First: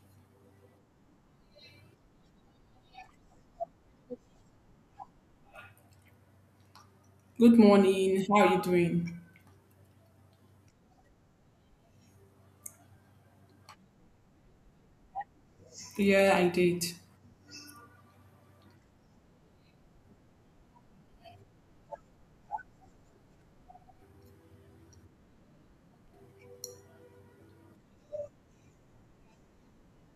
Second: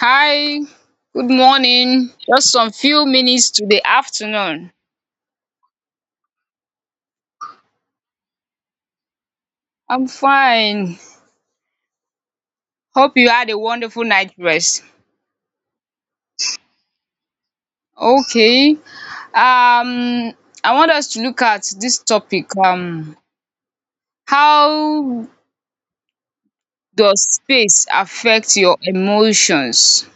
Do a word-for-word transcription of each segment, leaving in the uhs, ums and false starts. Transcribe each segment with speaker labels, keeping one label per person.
Speaker 1: Hi, good morning. Just some few minutes to the afternoon.
Speaker 2: Good morning. How are you doing?
Speaker 1: I'm fine. Hope you had a wonderful night rest.
Speaker 2: Yeah, I did.
Speaker 1: Okay. Um, I want us to look at this topic. Um, how does space affect your emotions?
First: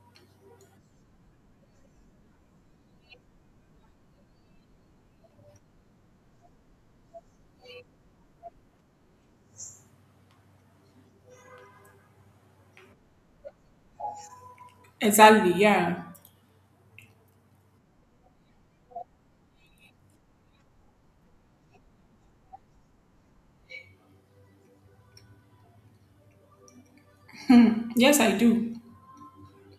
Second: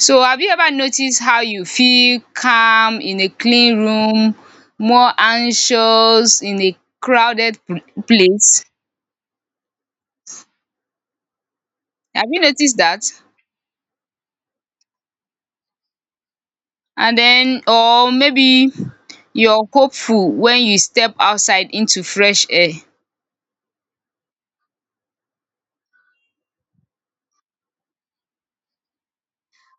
Speaker 1: So, have you ever noticed how you feel calm in a clean room, more anxious in a crowded pl- place? Have you noticed that?
Speaker 2: Exactly. Yeah.
Speaker 1: And then, or maybe you're hopeful when you step outside into fresh air.
Speaker 2: Yes, I do.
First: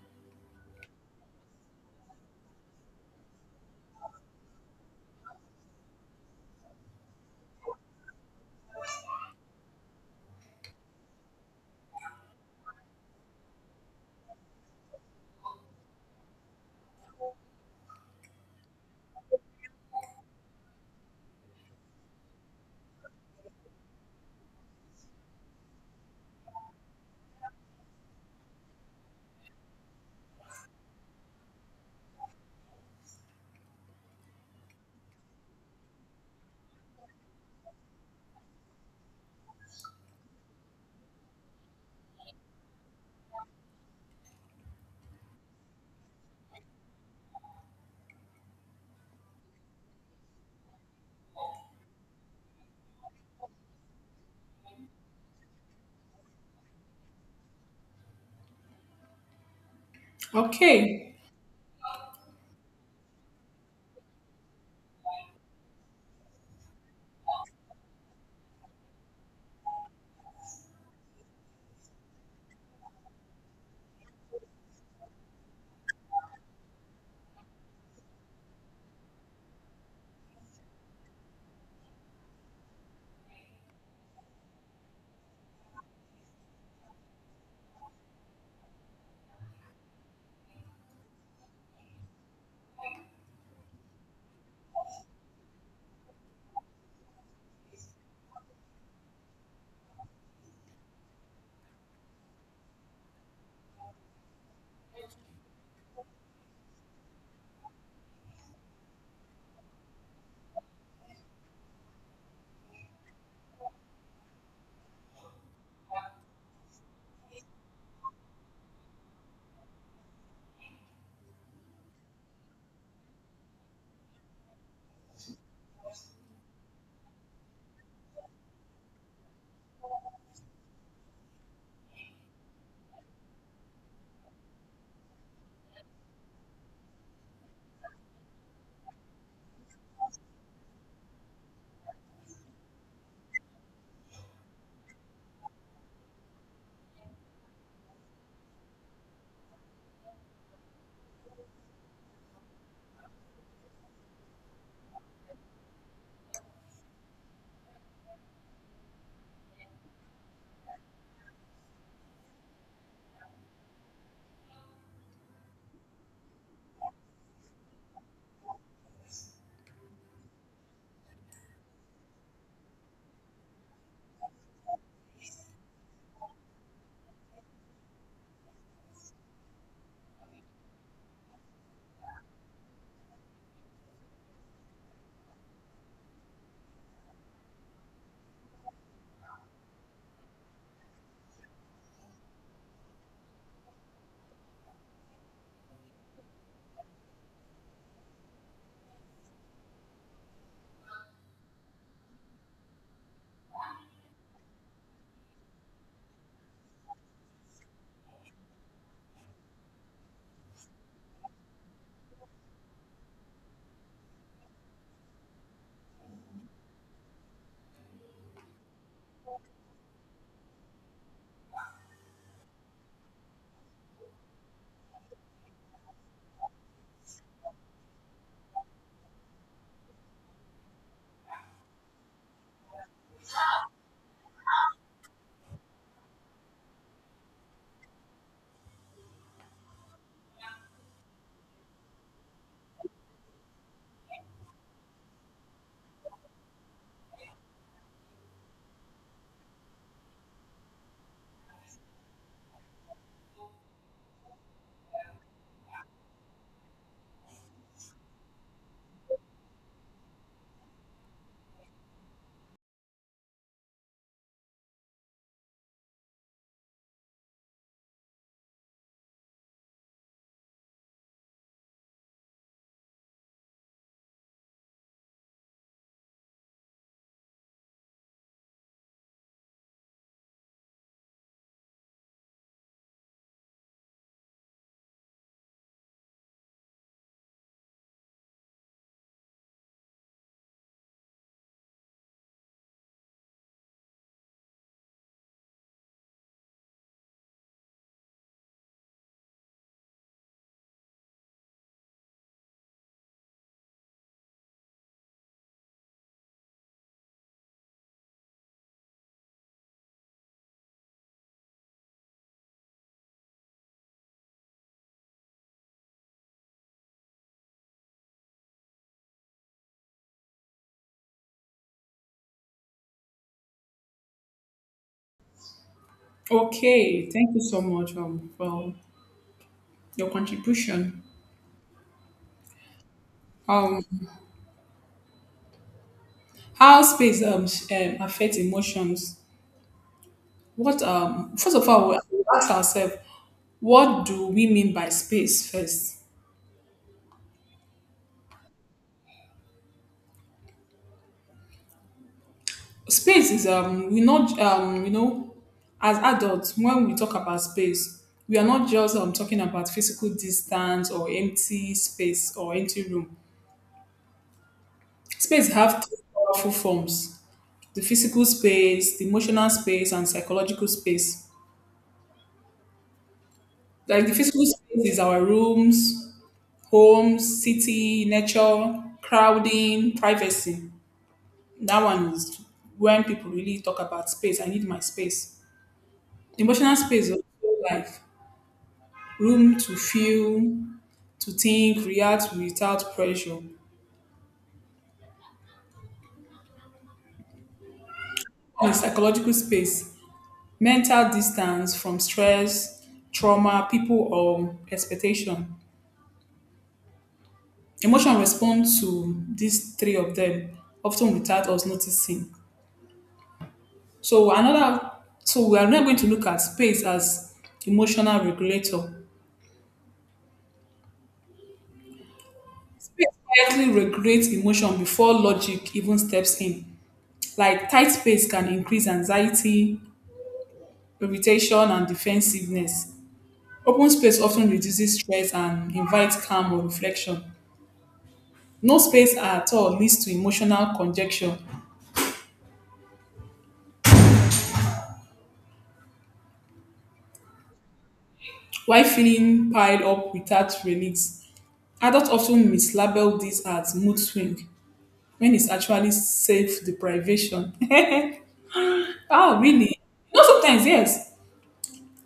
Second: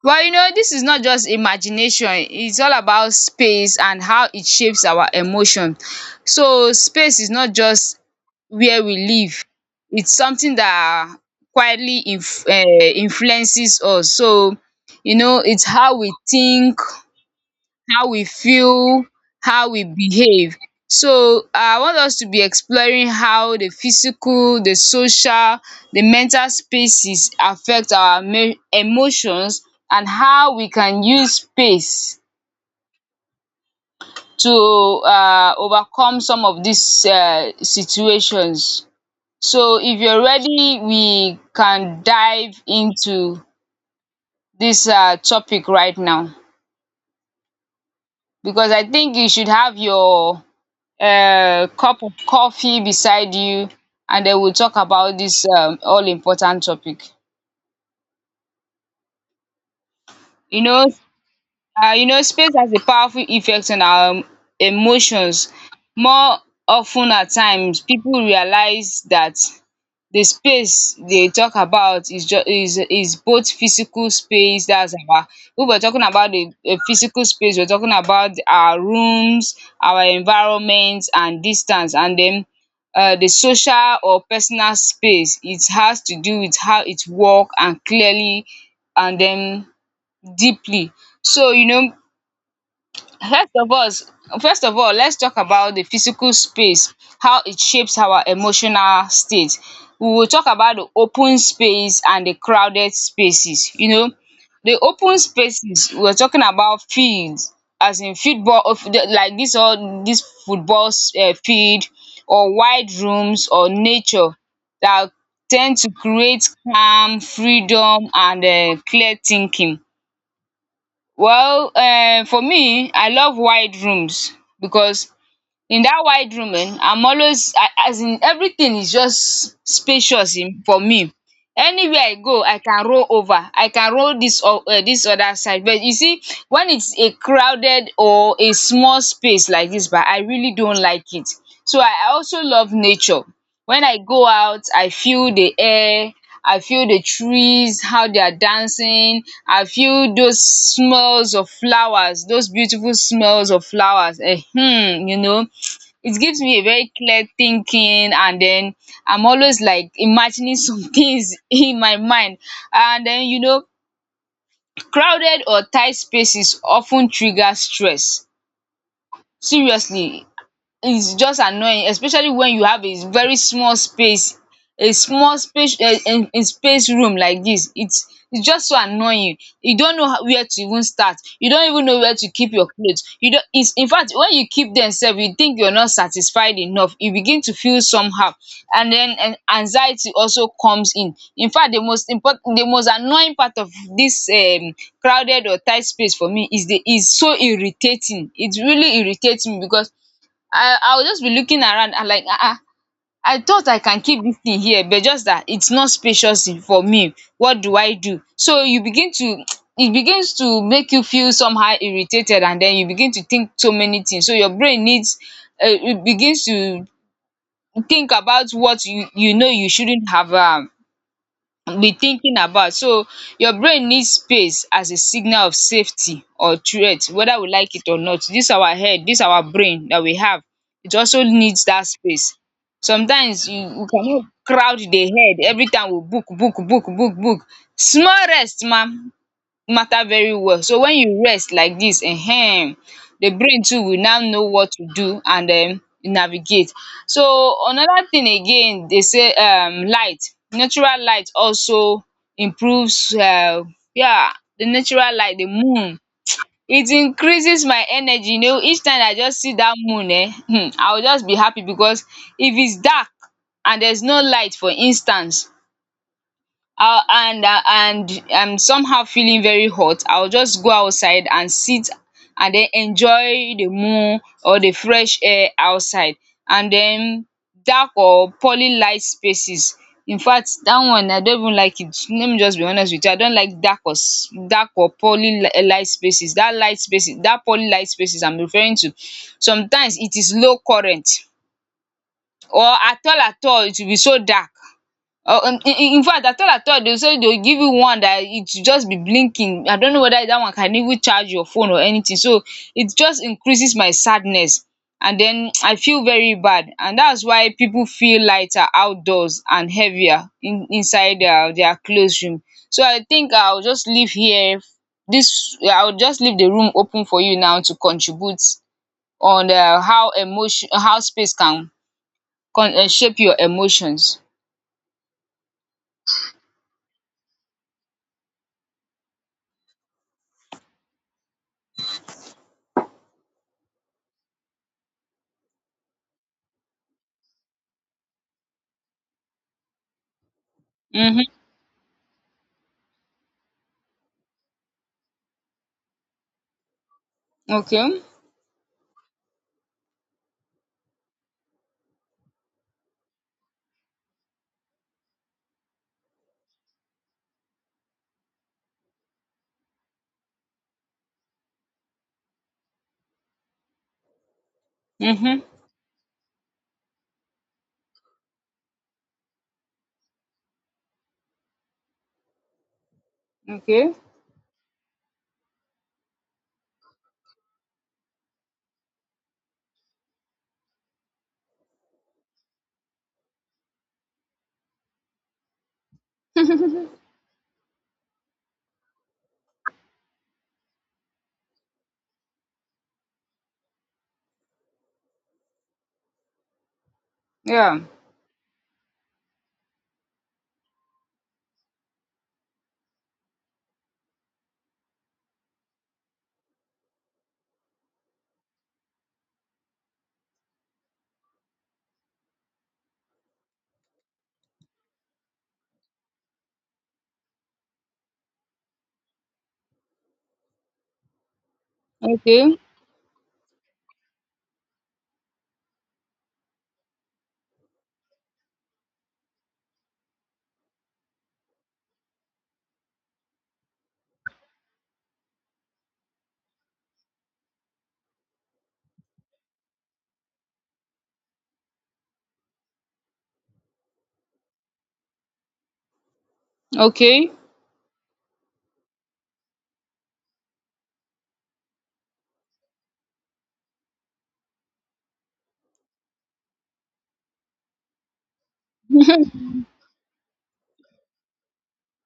Speaker 1: But you know this is not just imagination, it's all about space and how it shapes our emotion. So space is not just where we live, it's something that quietly inf um influences us. So you know it's how we think, how we feel, how we behave. So I want us to be exploring how the physical, the social, the mental spaces affect our me- emotions and how we can use space to uh, overcome some of these uh, situations. So if you're ready, we can dive into this uh, topic right now, because I think you should have your a cup of coffee beside you, and then we'll talk about this um, all important topic. You know,
Speaker 2: Okay.
Speaker 1: Uh, you know, space has a powerful effect on our um, emotions. More often at times, people realize that the space they talk about is just is is both physical space. That's our, we were talking about the the physical space, we're talking about our rooms, our environment and distance. And then uh, the social or personal space, it has to do with how it work, and clearly, and then deeply. So you know, First of all, first of all, let's talk about the physical space, how it shapes our emotional state. We will talk about the open space and the crowded spaces. You know, the open spaces we're talking about fields, as in football, of the- like this, all this football um field, or wide rooms, or nature, that tend to create calm, freedom and um clear thinking. Well, um for me, I love wide rooms, because in that wide room um I'm always, I as in everything is just spacious um for me. Anywhere I go, I can roll over, I can roll dis um this other side. But you see, when it's a crowded or a small space like this, bah, I really don't like it. So I I also love nature. When I go out, I feel the air, I feel the trees, how they are dancing. I feel those smells of flowers, those beautiful smells of flowers. um you know it gives me a very clear thinking, and then I'm always like imagining some things in my mind. And then you know crowded or tight spaces often trigger stress. Seriously, it's just annoying, especially when you have a very small space. A small space, eh, in in space room like this, its its just so annoying. You don't know how, where to even start, you don't even know where to keep your clothes. You don't, it's, in fact, when you keep them sef, you think you're not satisfied enough, you begin to feel somehow. And then um anxiety also comes in. In fact, the most important, the most annoying part of this um crowded or tight space for me is the, is so irritating, it really irritates me, because I I will just be looking around, and like, ah, ah, I thought I can keep this thing here, but just that it's not spacious in- for me. What do I do? So you begin to it begins to make you feel somehow irritated, and then you begin to think so many things. So your brain needs, um it begins to think about what you you know you shouldn't have um be thinking about. So your brain needs space as a signal of safety or threat, whether we like it or not. This our head, this our brain that we have, it also needs that space. Sometimes you we cannot crowd the head every time we book book book book book. Small rest ma matter very well. So when you rest like dis, um the brain too will now know what to do and um navigate. So another thing again dey say um light, natural light also improves, um yeah, the natural light, the moon, it increases my energy. You know, each time I just see dat moon, um um I will just be happy, because if its dark and there's no light, for instance, ah and ah and I'm somehow feeling very hot, I'll just go outside and sit and then enjoy the moon or the fresh air outside. And then, dark or poorly light spaces, infact that one I don't even like it. Let me just be honest with you, I don't like dark or s- dark or poorly li- eh, light spaces, that light spaces, that poorly light spaces I'm referring to. Sometimes it is low current, or at all, at all it will be so dark. Oh, um in, in in fact, I thought I thought they say they will give you one that it should just be blinking. I don't know whether that one can even charge your phone or anything. So it just increases my sadness, and then I feel very bad. And that's why people feel lighter outdoors and heavier in inside their their classroom. So I think I'll just leave here this I'll just leave the room open for you now to contribute on um how emotion how space can con- uh, shape your emotions.
Speaker 2: Okay. Thank you so much um, for your contribution. Um, how space um, s- um affects emotions? What
Speaker 1: Mhm.
Speaker 2: um First of all, we ask ourselves, what do we mean by space first?
Speaker 1: Okay.
Speaker 2: Space is um we not um you know, as adults when we talk about space we are not just um talking about physical distance or empty space or empty room.
Speaker 1: Mhm.
Speaker 2: Space have three powerful forms: the physical space, the emotional space, and psychological space.
Speaker 1: Okay.
Speaker 2: Like the physical space is our rooms, homes, city, nature, crowding, privacy. That one is when people really talk about space. I need my space. Emotional space is also like room to feel, to think, react without pressure,
Speaker 1: Yeah.
Speaker 2: a psychological space, mental distance from stress, trauma, people, or expectation. Emotion respond to these three of them, often without us noticing. So another, so we are now going to look at space as emotional regulator.
Speaker 1: Okay.
Speaker 2: Space quietly regulates emotion before logic even steps in. Like tight space can increase anxiety, irritation, and defensiveness. Open space often reduces stress and invites calm or reflection. No space at all leads to emotional congestion,
Speaker 1: Okay.
Speaker 2: while feeling piled up without release. Adults often mislabel this as mood swing when it's actually self deprivation. Oh, really? No, sometimes, yes.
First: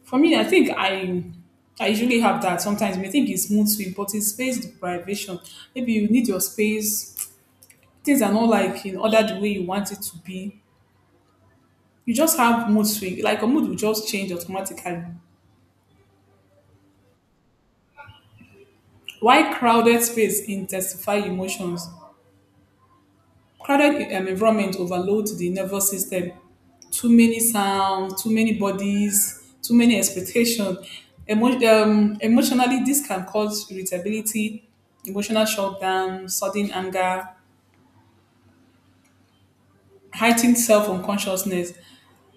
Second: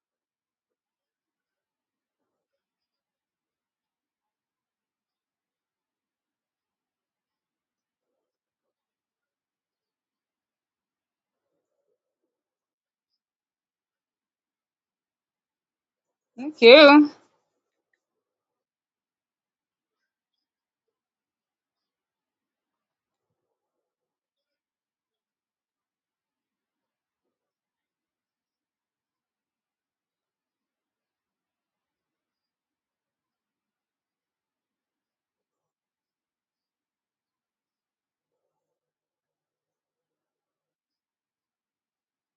Speaker 2: For me, I think I I usually have that. Sometimes you may think it's mood swing, but it's space deprivation. Maybe you need your space. Things are not like in order the way you want it to be. You just have mood swing. Like your mood will just change automatically.
Speaker 1: Okay.
Speaker 2: Why crowded space intensify emotions? Crowded um, environment overload the nervous system. Too many sounds, too many bodies, too many expectations. Emo- um, emotionally, this can cause irritability, emotional shutdown, sudden anger, heightened self-unconsciousness.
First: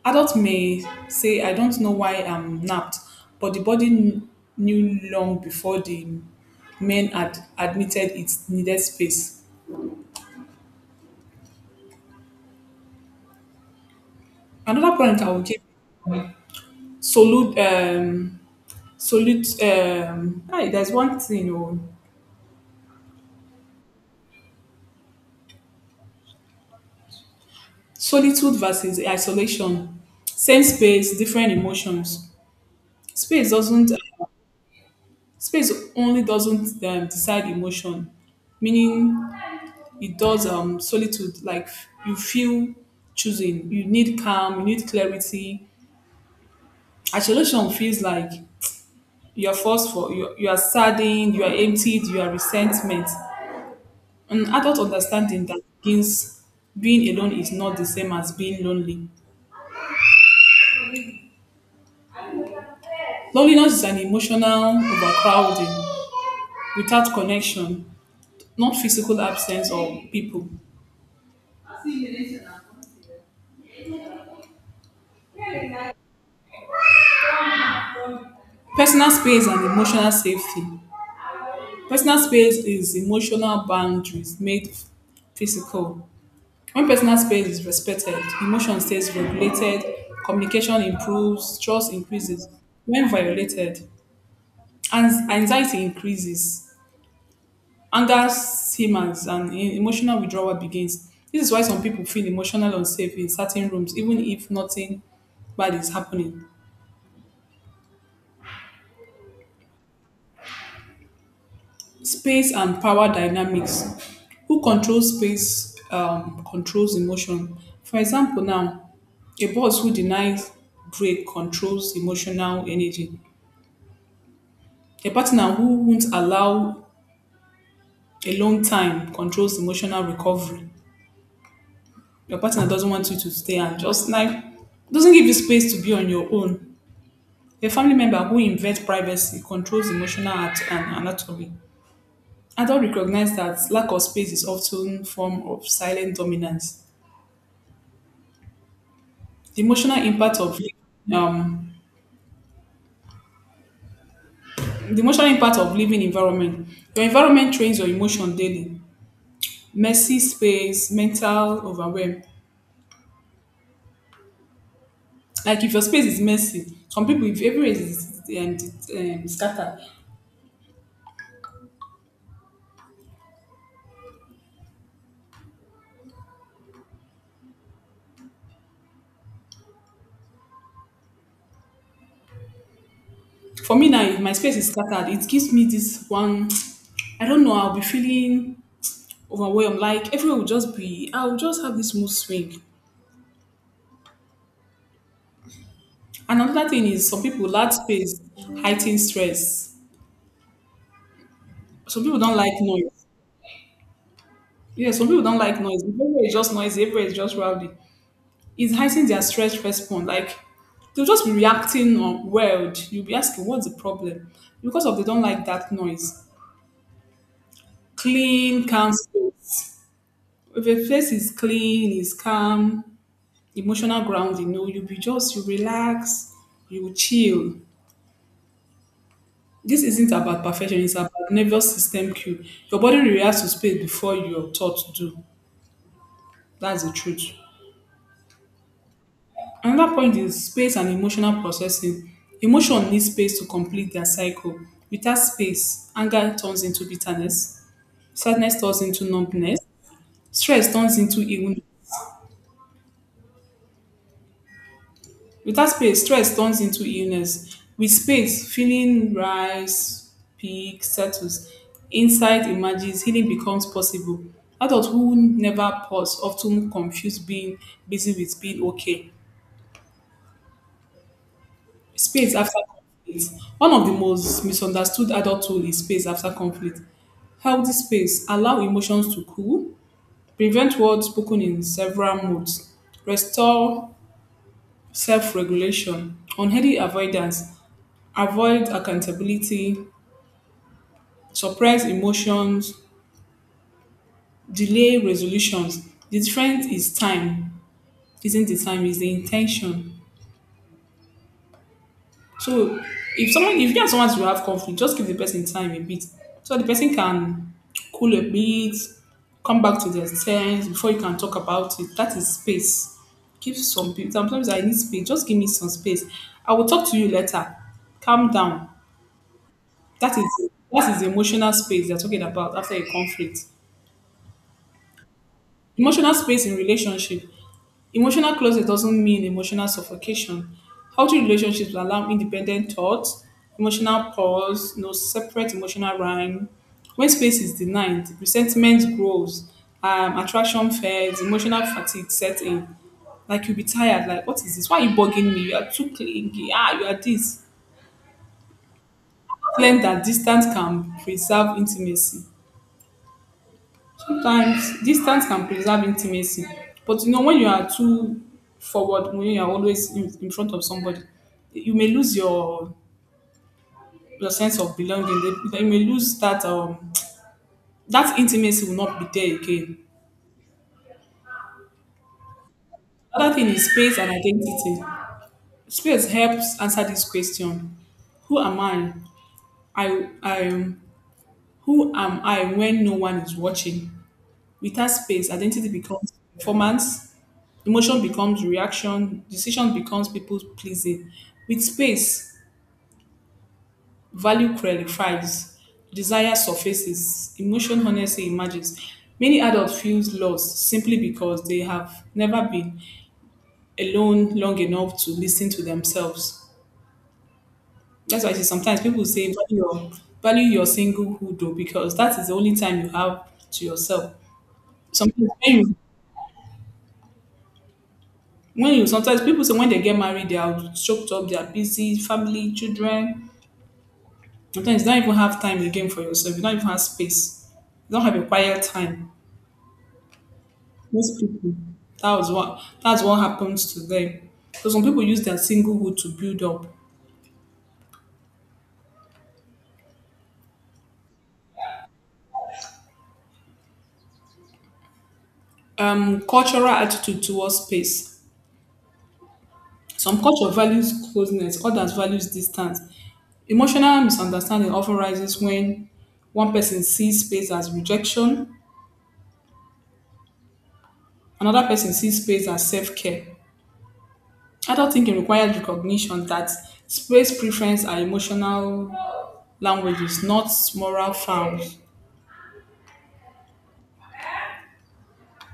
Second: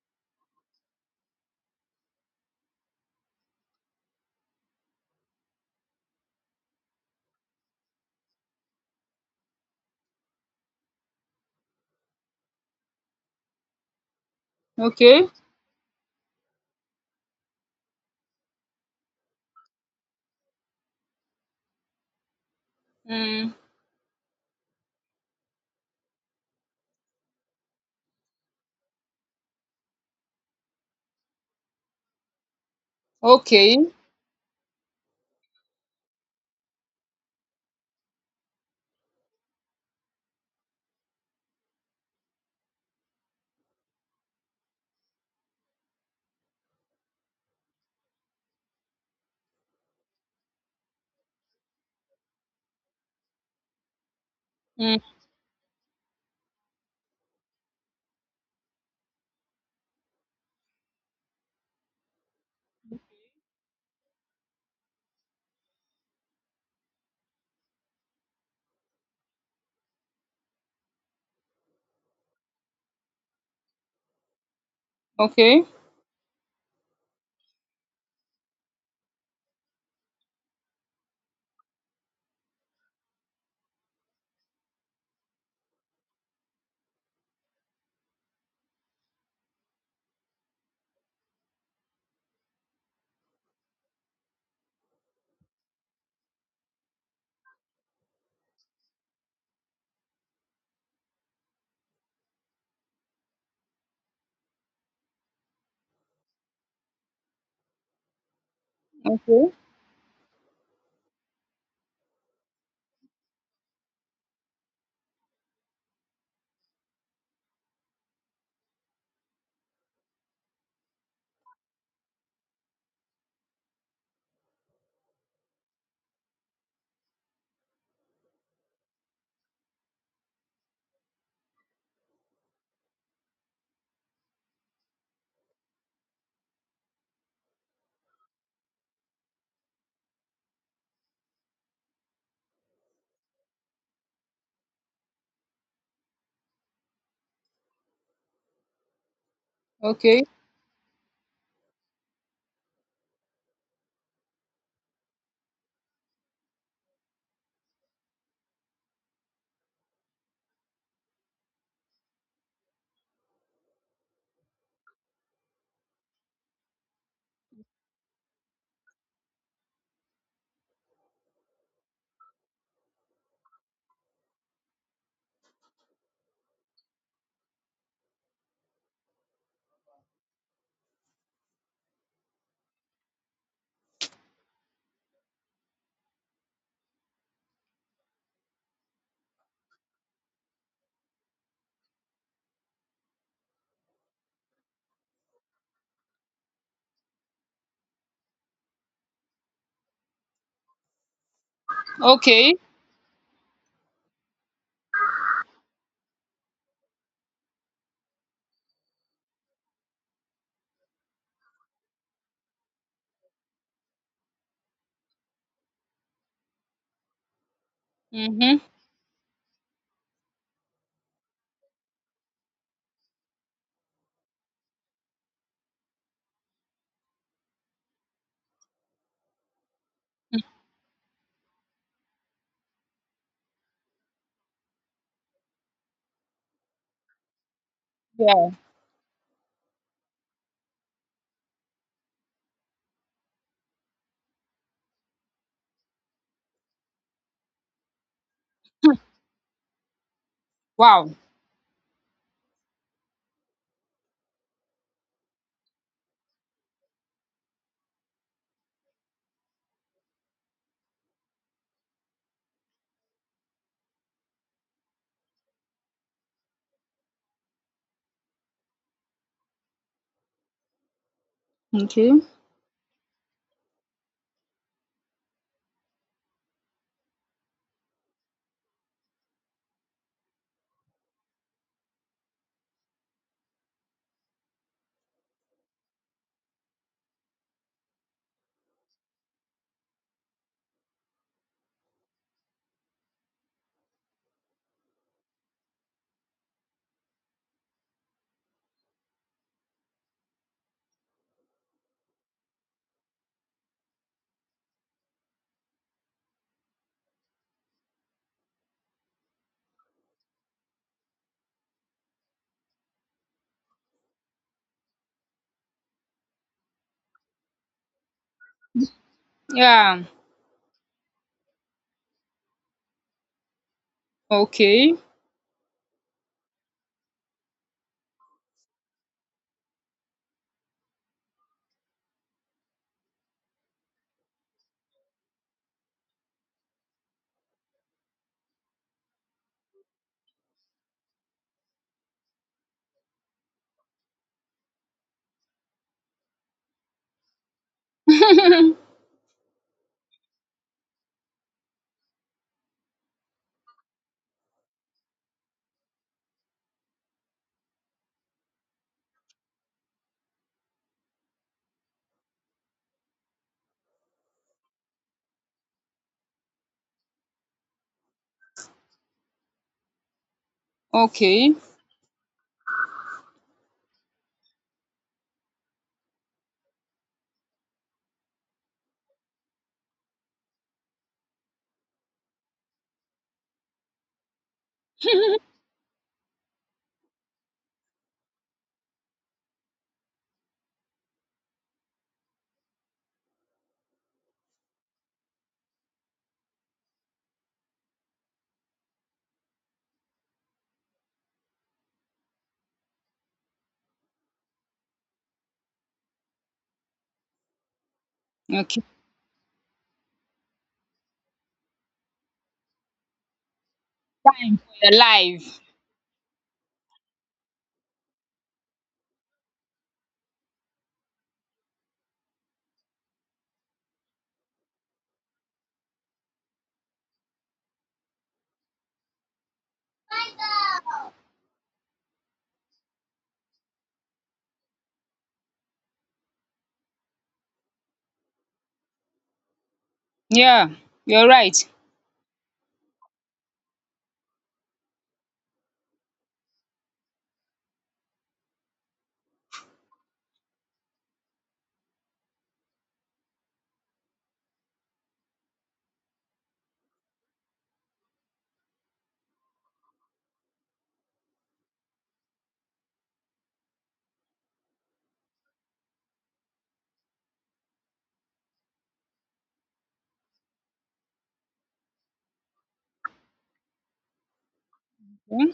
Speaker 2: Adults may say, I don't know why I'm napped, but the body kn- knew long before the men had admitted it needed space. Another point
Speaker 1: Okay.
Speaker 2: I will give, solid um solid um hey, there's one thing. Oh,
Speaker 1: Mm.
Speaker 2: solitude versus isolation, same space different emotions. space
Speaker 1: Okay.
Speaker 2: doesn't space only doesn't um, decide emotion, meaning it does. Um solitude like you feel choosing, you need calm, you need clarity. Isolation feels like you are forced. For you, you are saddened, you are emptied, you are resentment. An adult
Speaker 1: Mm.
Speaker 2: understanding that begins, being alone is not the same as being lonely. Loneliness is an emotional overcrowding without connection, not physical absence of people.
Speaker 1: Okay.
Speaker 2: Personal space and emotional safety. Personal space is emotional boundaries made physical. When personal space is respected, emotion stays regulated, communication improves, trust increases. When violated, ans- anxiety increases, anger simmers, and e- emotional withdrawal begins. This is why some people feel emotional unsafe in certain rooms, even if nothing bad is happening.
Speaker 1: Okay.
Speaker 2: Space and power dynamics. Who controls space um, controls emotion. For example, now, a boss who denies break controls emotional energy. A partner who won't allow a long time controls emotional recovery. Your partner doesn't want you to stay and just like doesn't give you space to be on your own. A family member who invades privacy controls emotional at- and anatomy. Adults recognize that lack of space is often form of silent dominance. The emotional
Speaker 1: Okay.
Speaker 2: impact of um, the emotional impact of living environment. Your environment trains your emotion daily. Messy space, mental overwhelm. Like if your space is messy, some people if everywhere is um, um, scattered. For me now, if my space is scattered, it gives me this one. I don't know. I'll be feeling overwhelmed. Like everywhere will just be. I'll just have this mood swing. Another thing is some people large space heighten stress. Some people don't like
Speaker 1: Okay.
Speaker 2: noise. Yeah, some people don't like noise. If everywhere is just noisy, everywhere is just rowdy. It's heightening their stress response. Like they'll just be reacting on world. You'll be asking, what's the problem? Because of they don't like that noise.
Speaker 1: Mhm.
Speaker 2: Clean, calm space. If a place is clean, is calm, emotional ground, you know, you'll be just you relax, you chill. This isn't about perfection, it's about nervous system cue. Your body reacts to space before your thoughts do. That's the truth.
Speaker 1: Yeah.
Speaker 2: Another point is space and emotional processing. Emotion needs space to complete their cycle. Without space, anger turns into bitterness, sadness turns into numbness, stress turns
Speaker 1: Wow.
Speaker 2: into illness. Without space, stress turns into illness. With space, feeling rise, peak, settles. Insight emerges, healing becomes possible. Adults who never pause often confuse being busy with being okay.
Speaker 1: Okay.
Speaker 2: Space after conflict. One of the most misunderstood adult tools is space after conflict. Healthy space allow emotions to cool, prevent words spoken in several moods, restore self-regulation, unhealthy avoidance, avoid accountability, suppress emotions, delay resolutions. The difference is time, isn't the time, is the intention. So if someone, if you and someone to have conflict, just give the person time a bit so the person can cool a bit, come back to their sense before you can talk about it. That is space. Give some people sometimes, I need space. Just give me some space. I will talk to you later. Calm down.
Speaker 1: Yeah.
Speaker 2: That is, that is the emotional space they're talking about after a conflict.
Speaker 1: Okay.
Speaker 2: Emotional space in relationship. Emotional closet doesn't mean emotional suffocation. Healthy relationships allow independent thoughts, emotional pause, no separate emotional rhyme. When space is denied, resentment grows, um, attraction fades, emotional fatigue sets in. Like you'll be tired, like, what is this? Why are you bugging me? You are too clingy. Ah, you are this. Claim that distance can preserve intimacy. Sometimes distance can preserve intimacy, but you know when you are too forward, when you are always in, in front of somebody, you may lose your your sense of belonging. You may lose that um that intimacy will not be there again.
Speaker 1: Okay.
Speaker 2: Other thing is space and identity. Space helps answer this question: Who am I? I I am. Who am I when no one is watching? Without space, identity becomes performance, emotion becomes reaction, decision becomes people pleasing. With space, value clarifies, desire surfaces, emotion honestly emerges. Many adults feel lost simply because they have never been alone long enough to listen to themselves. That's why I say sometimes
Speaker 1: Okay.
Speaker 2: people say value your value your singlehood though, because that is the only time you have to yourself.
Speaker 1: You're
Speaker 2: Sometimes when
Speaker 1: alive.
Speaker 2: you when you sometimes people say when they get married they are choked up, they are busy family children, sometimes you don't even have time again for yourself, you don't even have space, you don't have a quiet time. Most people, that was what that's what happens to them. So some people use their singlehood to build up.
Speaker 1: Yeah. You're right.
Speaker 2: Um cultural attitude towards space. Some culture values closeness, others values distance. Emotional misunderstanding often rises when one person sees space as rejection, another person sees space as self-care. Adult thinking requires recognition that space preference are emotional languages, not moral forms.
Speaker 1: Mm.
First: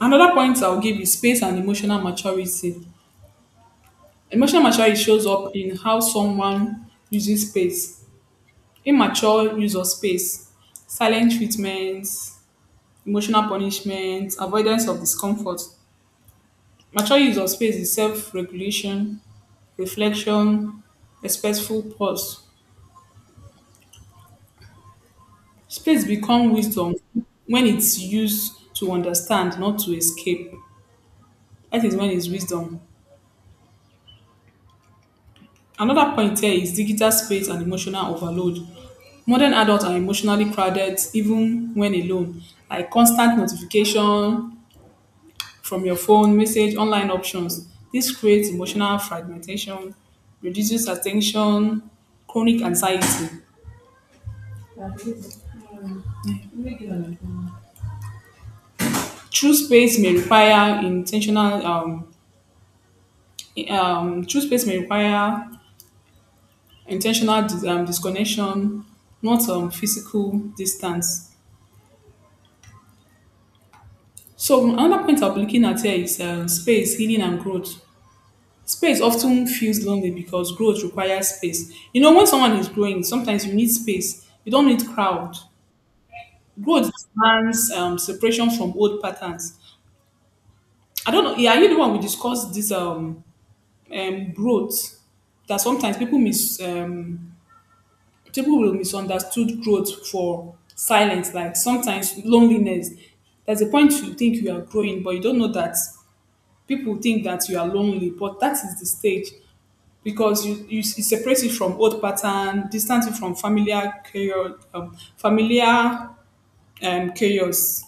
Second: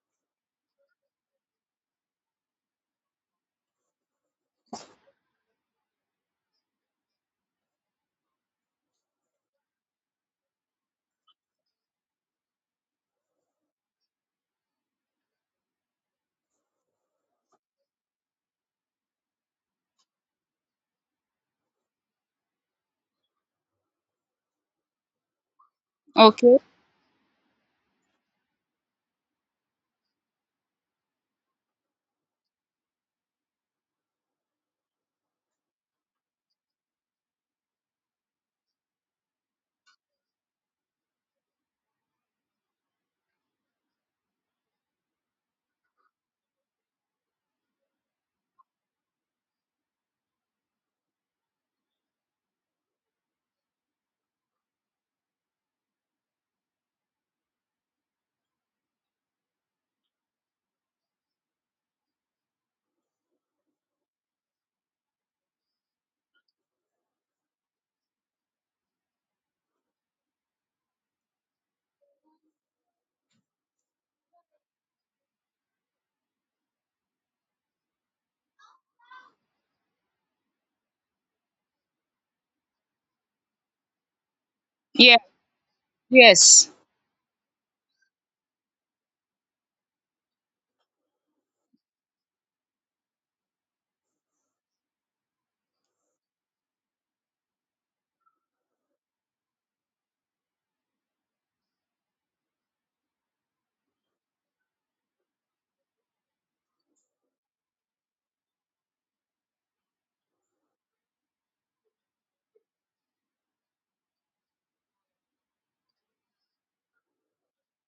Speaker 2: Another point I'll give is space and emotional maturity. Emotional maturity shows up in how someone uses space, immature use of space, silent treatments, emotional punishment, avoidance of discomfort. Mature use of space is self regulation, reflection, respectful pause. Space becomes
Speaker 1: Okay.
Speaker 2: wisdom when it's used to understand, not to escape. That is when it's wisdom. Another point here is digital space and emotional overload. Modern adults are emotionally crowded even when alone, like constant notification from your phone, message, online options. This creates emotional fragmentation, reduces attention, chronic anxiety. True space may require intentional um, Um, true space may require intentional dis- um, disconnection, not um, physical distance. So another point I'm looking at here is um, space, healing, and growth. Space often feels lonely because growth requires space. You know, when someone is growing, sometimes you need space. You don't need
Speaker 1: Yeah.
Speaker 2: crowd.
Speaker 1: Yes.
Speaker 2: Growth demands um, separation from old patterns. I don't know. Yeah, are you the one we discussed this um, um growth that sometimes people mis um people will misunderstood growth for silence, like sometimes loneliness. There's a point you think you are growing, but you don't know that people think that you are lonely, but that is the stage because you, you it separates you from old pattern, distance you from familiar chaos, um, familiar um, chaos,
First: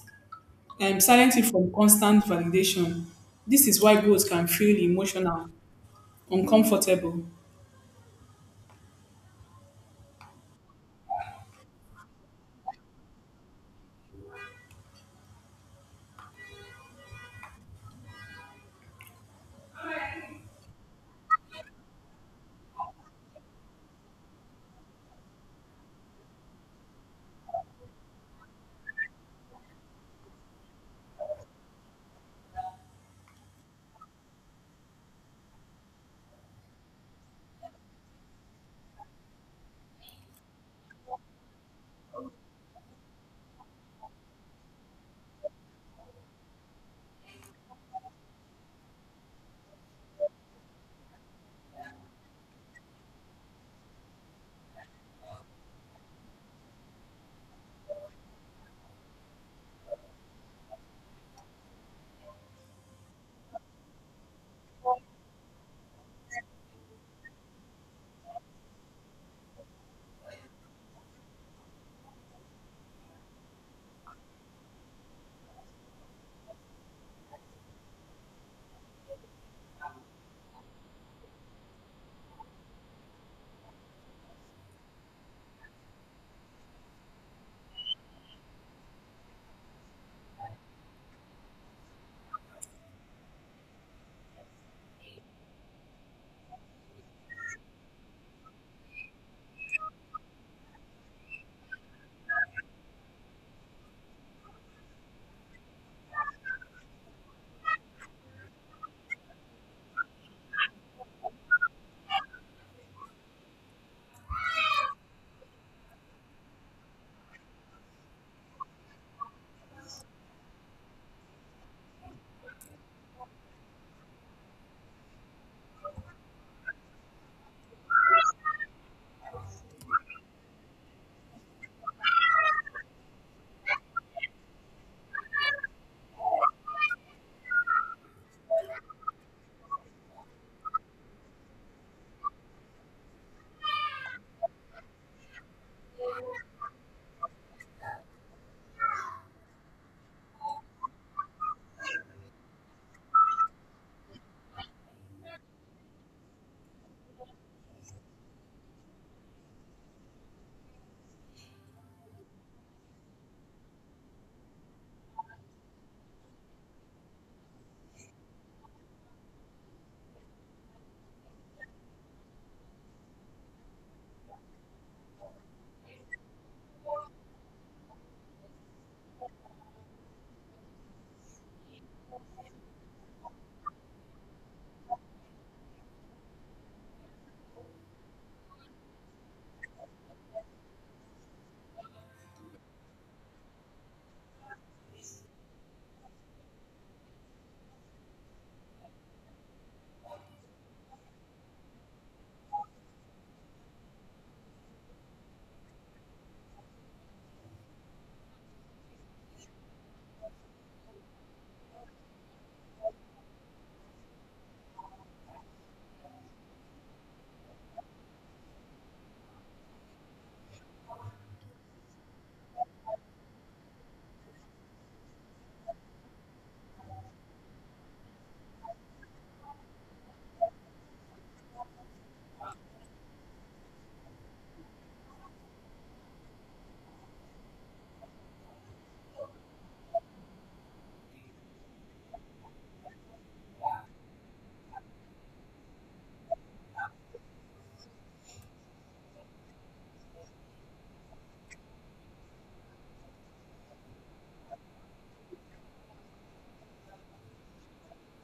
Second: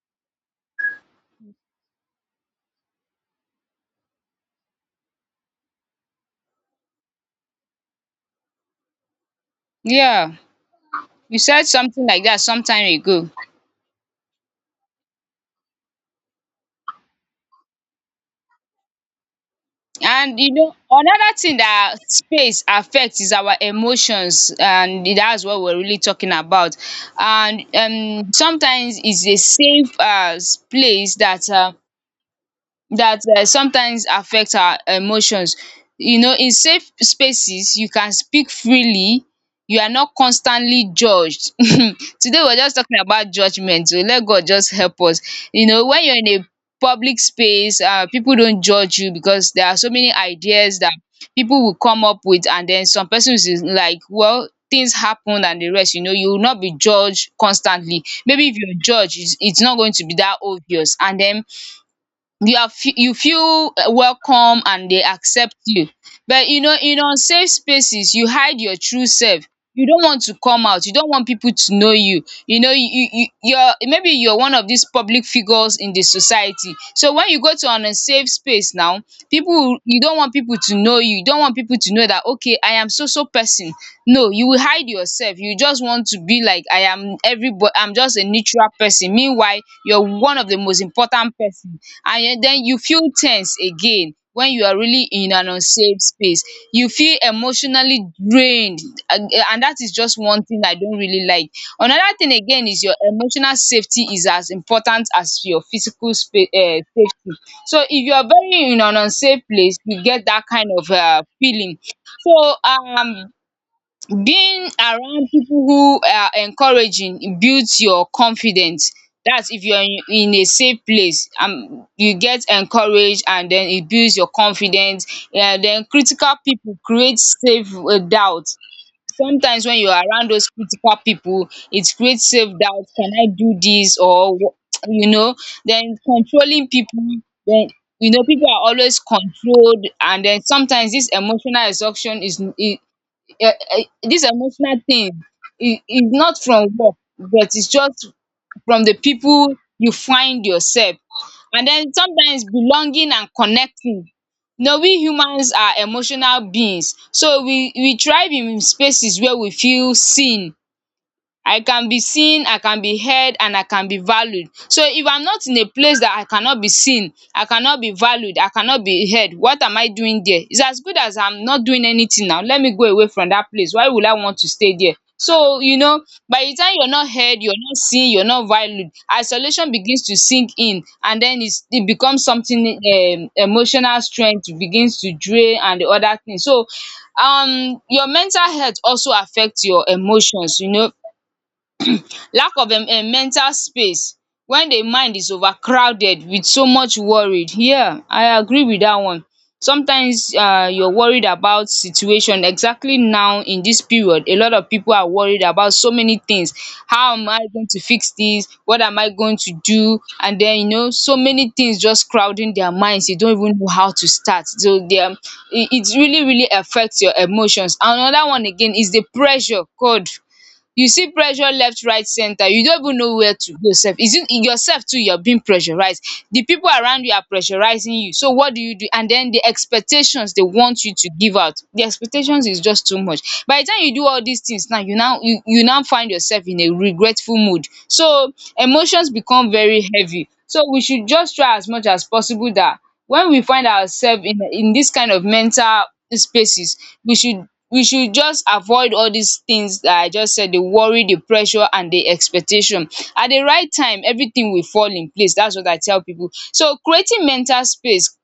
Speaker 2: um, silence you from constant validation. This is why growth can feel emotional, uncomfortable.
Speaker 1: Yeah. You said something like that some time ago. And you know another thing dat space affect is our emotions, and dats what we're really talking about. And um sometimes is a safe um place dat um that um sometimes affect our emotions. You know, in safe spaces you can speak freely, you are not constantly judged. Today we're just talking about judgment, so let god just help us. You know, when you're in a public space, uh people don't judge you, because there are so many ideas that people will come up with. And then some persons is like, well, things happen, and the rest. You know, you will not be judged constantly, maybe if you're judged, it's, it's not going to be that obvious. And then you are fe- you feel uh, welcome, and they accept you. But you know, in unsafe spaces you hide your true self, you don't want to come out, you don't want people to know you. You know you you you- You're, maybe you're one of these public figures in the society. So when you go to an unsafe space now, people will you don't want people to know you, you don't want people to know that, okay, I am so so person. No, you will hide yourself, you just want to be like, I am everybody, I'm just a neutral person, meanwhile you're one of the most important person. And then you feel tense again when you are really in an unsafe space, you feel emotionally drained. And and that is just one thing I don't really like. Another thing again is, your emotional safety is as important as your physical spa um safety. So if you are very in an unsafe place, you get that kind of um feeling. So, um being around people who are encouraging builds your confidence. That's if you're in, in a safe place and you get encouraged, and then it builds your confidence. And then critical people create safe uh, doubt. Sometimes when you're around those critical people, it creates safe doubt. Can I do this, or wh- you know. Then controlling people. Then you know people are always controlled, and then sometimes this emotional exhaustion is, um dis emotional thing, e e not from work, but is just from the people you find yourself. And den sometimes belonging and connecting. You know, we humans are emotional beings, so we we thrive in spaces where we feel seen. I can be seen, I can be heard, and I can be valued. So if I'm not in a place that I cannot be seen, I cannot be valued, I cannot be heard, what am I doing there? It's as good as I'm not doing anything now. Let me go away from that place. Why would I want to stay there? So, you know, by the time you're not heard, you're not seen, you're not valued, isolation begins to sink in, and then it's, it becomes something, um, emotional strength begins to drain and the other thing. So, um, your mental health also affects your emotions, you know lack of um um mental space when the mind is overcrowded with so much worried. Yeah, I agree with that one. Sometimes um you're worried about situation, exactly. Now in this period a lot of people are worried about so many things. How am I going to fix this, what am I going to do? And then you know so many things just crowding their minds, you don't even know how to start, so they um it it really really affects your emotions. Another one again is the pressure. God, you see pressure left, right, center, you don't even know where to go sef. Is it yourself too you're being pressurized? The people around you are pressurizing you, so what do you do? And then the expectations, they want you to give out, the expectations is just too much. By the time you do all these things now, you now you, you now find yourself in a regretful mood, so emotions become very heavy. So we should just try as much as possible that when we find ourselves in in this kind of mental spaces, we should we should just avoid all these things that I just said: the worry, the pressure and the expectation. At the right time everything will fall in place, that's what I tell people. So creating mental space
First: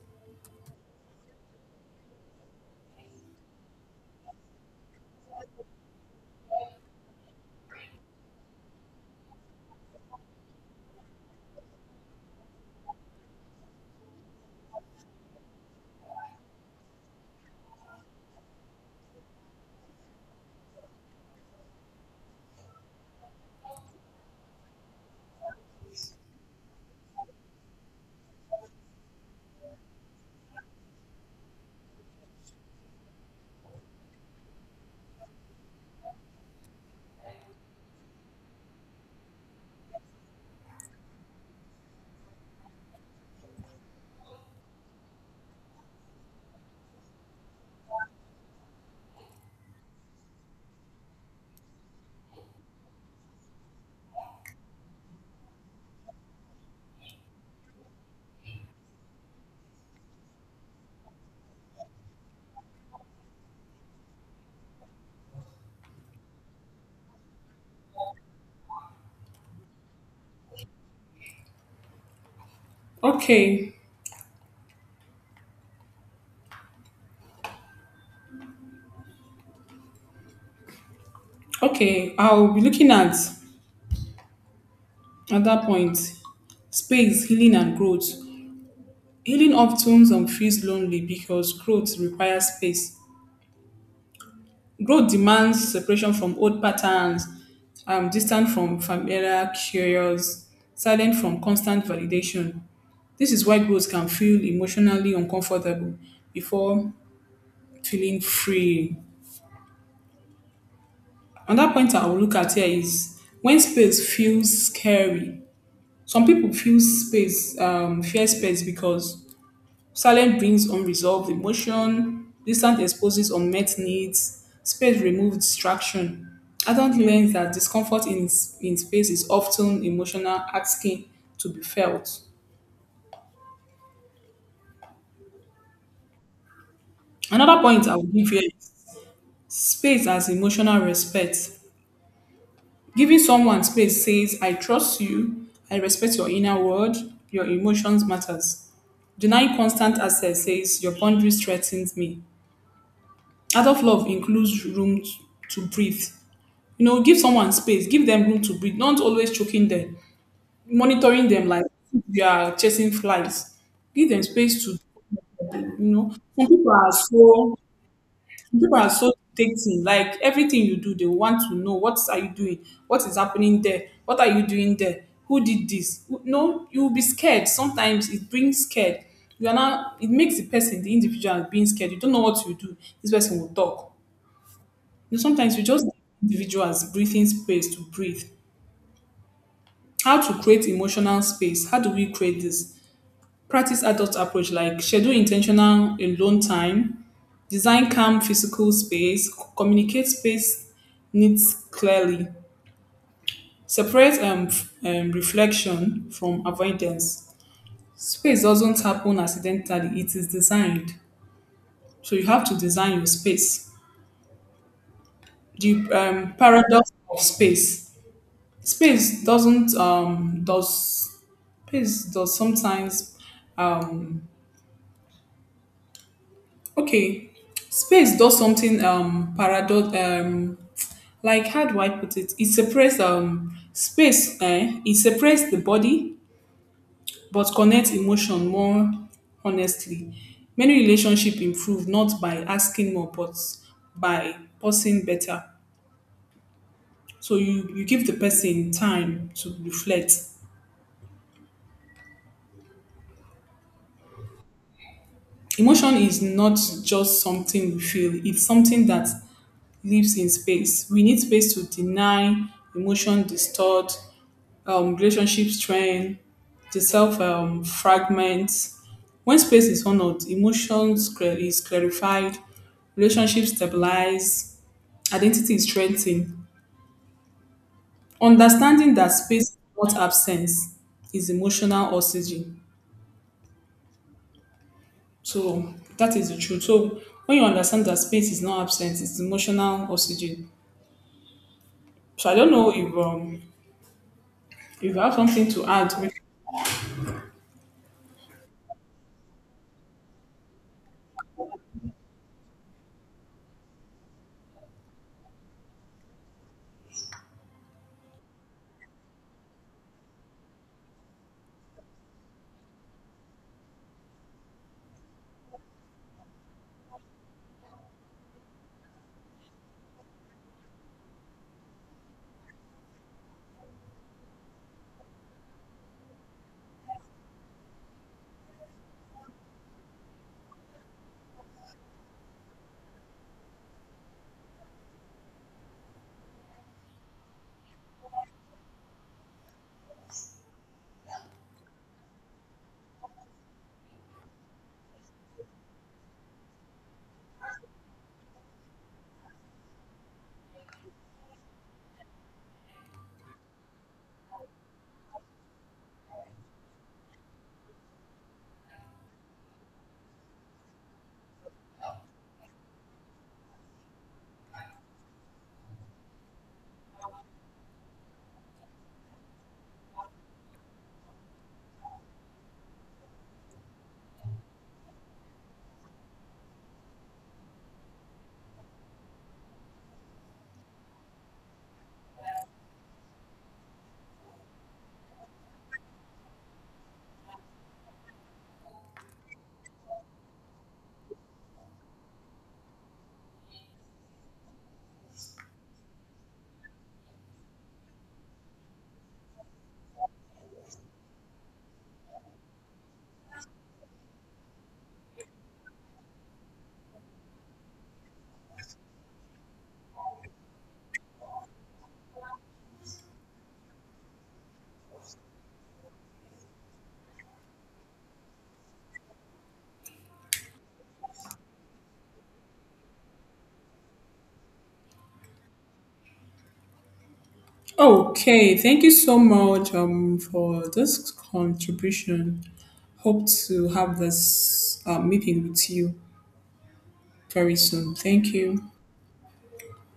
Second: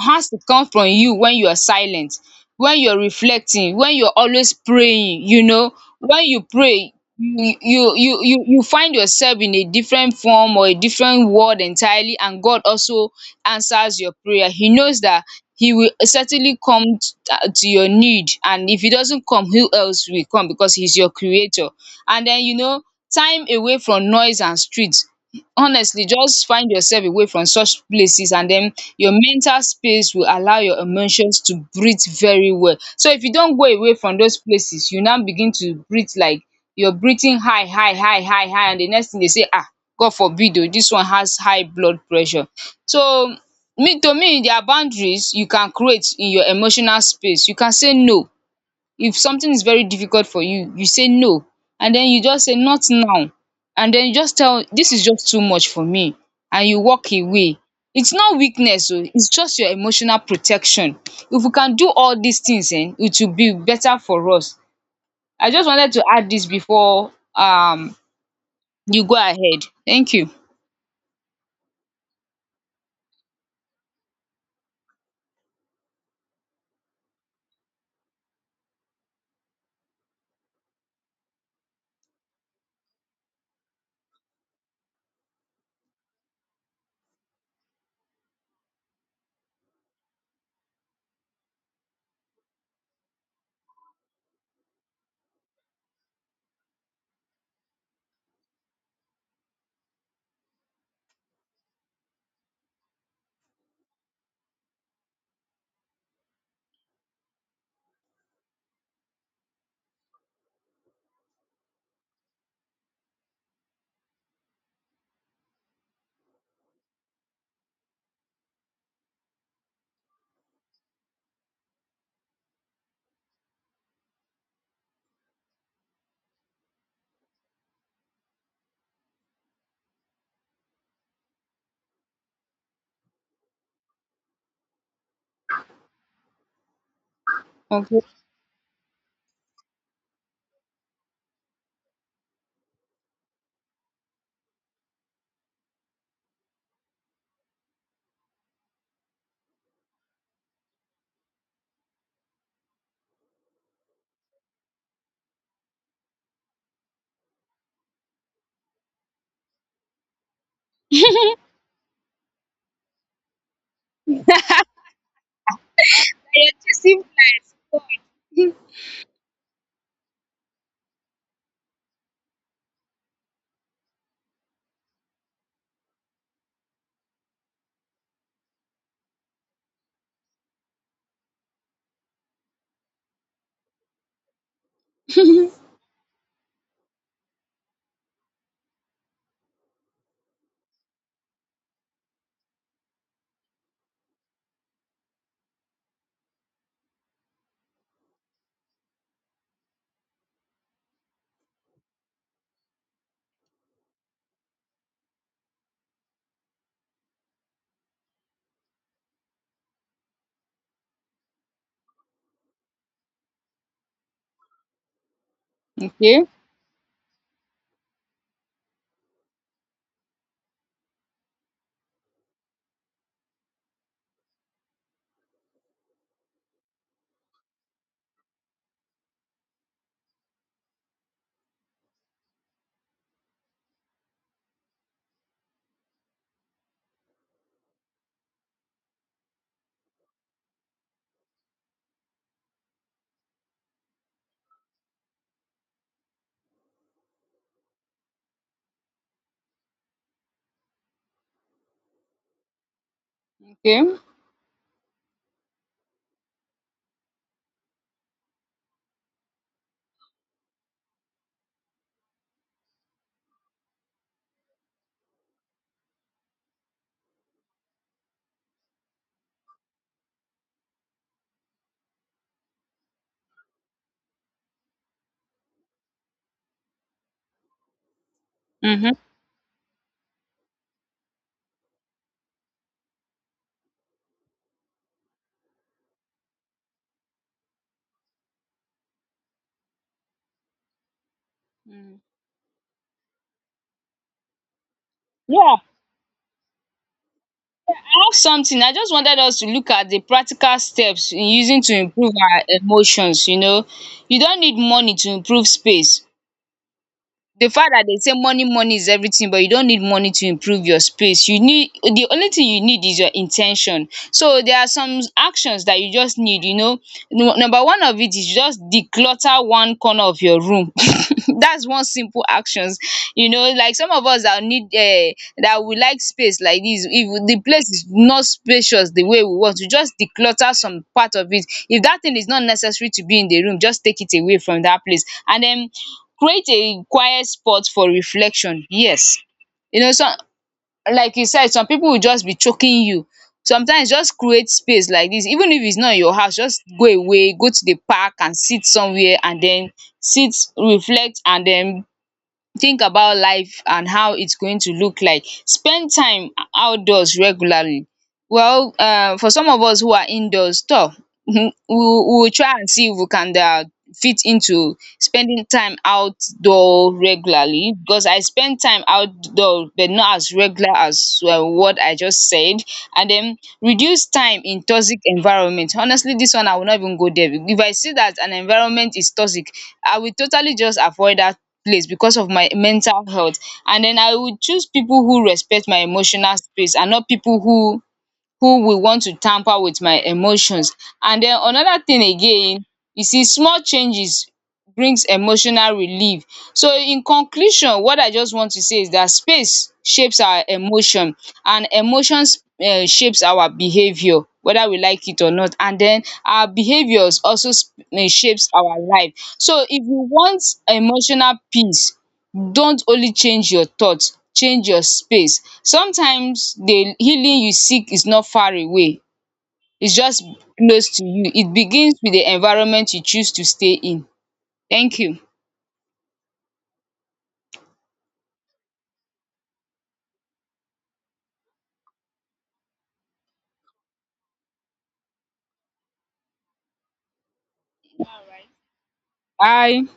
Speaker 1: has to come from you, when you are silent, when you're reflecting, when you're always praying, you know. When you pray, you you you you you find yourself in a different form or a different world entirely, and God also answers your prayer. He knows that he will certainly come t- to your need, and if he doesn't come, who else will come because he's your creator. And then you know, time away from noise and streets, honestly just find yourself away from such places and then your mental space will allow your emotions to breathe very well. So if you don go away from those places you now begin to breathe like your breathing high high high high high, and the next thing they say, ah, God forbid o, this one has high blood pressure. So me to me, there are boundaries you can create in your emotional space. You can say no. If something is very difficult for you, you say no. And then you just say not now, and then you just tell this is just too much for me, and you walk away. It's not weakness o, it's just your emotional protection. If we can do all these things um it will be better for us. I just wanted to add this before um you go ahead. Thank you.
Speaker 2: Okay, okay, I'll be looking at. At that point, space, healing, and growth. Healing often um, feels lonely because growth requires space. Growth demands separation from old patterns, um, distant from familiar, curious, silent from constant validation. This is why growth can feel emotionally uncomfortable before feeling free. Another point I will look at here is when space feels scary. Some people feel space, um, fear space because silence brings unresolved emotion, distance exposes unmet needs, space removes distraction. Adult learns that discomfort in, in space is often emotional asking to be felt. Another point I
Speaker 1: Okay.
Speaker 2: will give here is space as emotional respect. Giving someone space says, I trust you, I respect your inner world, your emotions matters. Denying constant access says, your boundaries threatens me. Adult love includes room to breathe. You know, give someone space, give them room to breathe. Not always choking them, monitoring them like you are chasing flies. Give them space to, you know. Some people are so, some people are so dictating. Like everything you do, they want to know what are you doing, what is happening there, what are you doing there, who did this. Who- No, you will be scared. Sometimes it brings scared. You are not. It makes the person, the individual, being scared. You don't know what you do. This person will talk. You know, sometimes you just give individuals breathing space to breathe. How to create emotional space. How do we create this? Practice adult approach like schedule intentional alone time, design calm physical space, c- communicate space needs clearly, separate um, f- um, reflection from avoidance. Space doesn't happen accidentally, it is designed. So you have to design your space. The
Speaker 1: Okay.
Speaker 2: um, paradox of space. Space doesn't um, does space does sometimes um. Okay, Space does something um paradox, um like how do I put it? It separates um space, eh? It separates the body but connects emotion more honestly. Many relationship improve not by asking more but by pausing better. So you you give the person time to reflect.
Speaker 1: Okay.
Speaker 2: Emotion is not just something we feel; it's something that lives in space. We need space to deny emotion, distort, um, relationship strain, the self um, fragments. When space is honored, emotions cla- is clarified, relationships stabilize, identity is strengthened. Understanding
Speaker 1: Mmhmm.
Speaker 2: that space is not absence is emotional oxygen. So that is the truth. So when you understand that space is not absent, it's emotional oxygen.
Speaker 1: Mm-hmm.
Speaker 2: So I don't know if um if you have something
Speaker 1: Yeah,
Speaker 2: to add.
Speaker 1: ask something. I just wanted us to look at the practical steps in using to improve our emotions, you know. You don't need money to improve space. The fact that they say money money is everything, but you don't need money to improve your space, you need, the only thing you need is your intention. So there are some actions that you just need, you know. Nu- number one of it is just declutter one corner of your room, that's one simple actions. You know, like some of us that need uh, that we like space like this, if the place is not spacious the way we want, to just declutter some part of it, if that thing is not necessary to be in the room, just take it away from that place. And then create a quiet spot for reflection, yes. You know some, like you said, some pipu will just be choking you. Sometimes just create space like dis, even if it's not your house, just go away, go to the park and sit somewhere and den sit, reflect and den think about life and how it's going to look like. Spend time outdoors regularly. Well, um for some of us who are indoors toh, we we will try and see if we can um fit into spending time outdoor regularly, because I spend time outdoor but not as regular as um what I just said. And then reduce time in toxic environment. Honestly, this one I will not even go there. If I see that an environment is toxic, I will totally just avoid that place because of my mental health. And then I would choose people who respect my emotional space, and not people who who will want to tamper with my emotions. And den another thing again, you see small changes brings emotional relief. So in conclusion, what I just want to say is dat space shapes our emotion, and emotions um shapes our behaviour whether we like it or not, and den our behaviours also sp- eh, shapes our life. So if you want emotional peace, dont only change your thoughts, change your space. Sometimes the healing you seek is not far away, its just close to you. It begins with the environment you choose to stay in. Thank you.
Speaker 2: Okay, thank you so much um, for this contribution. Hope to have this uh, meeting with you very soon. Thank you.
Speaker 1: Bye.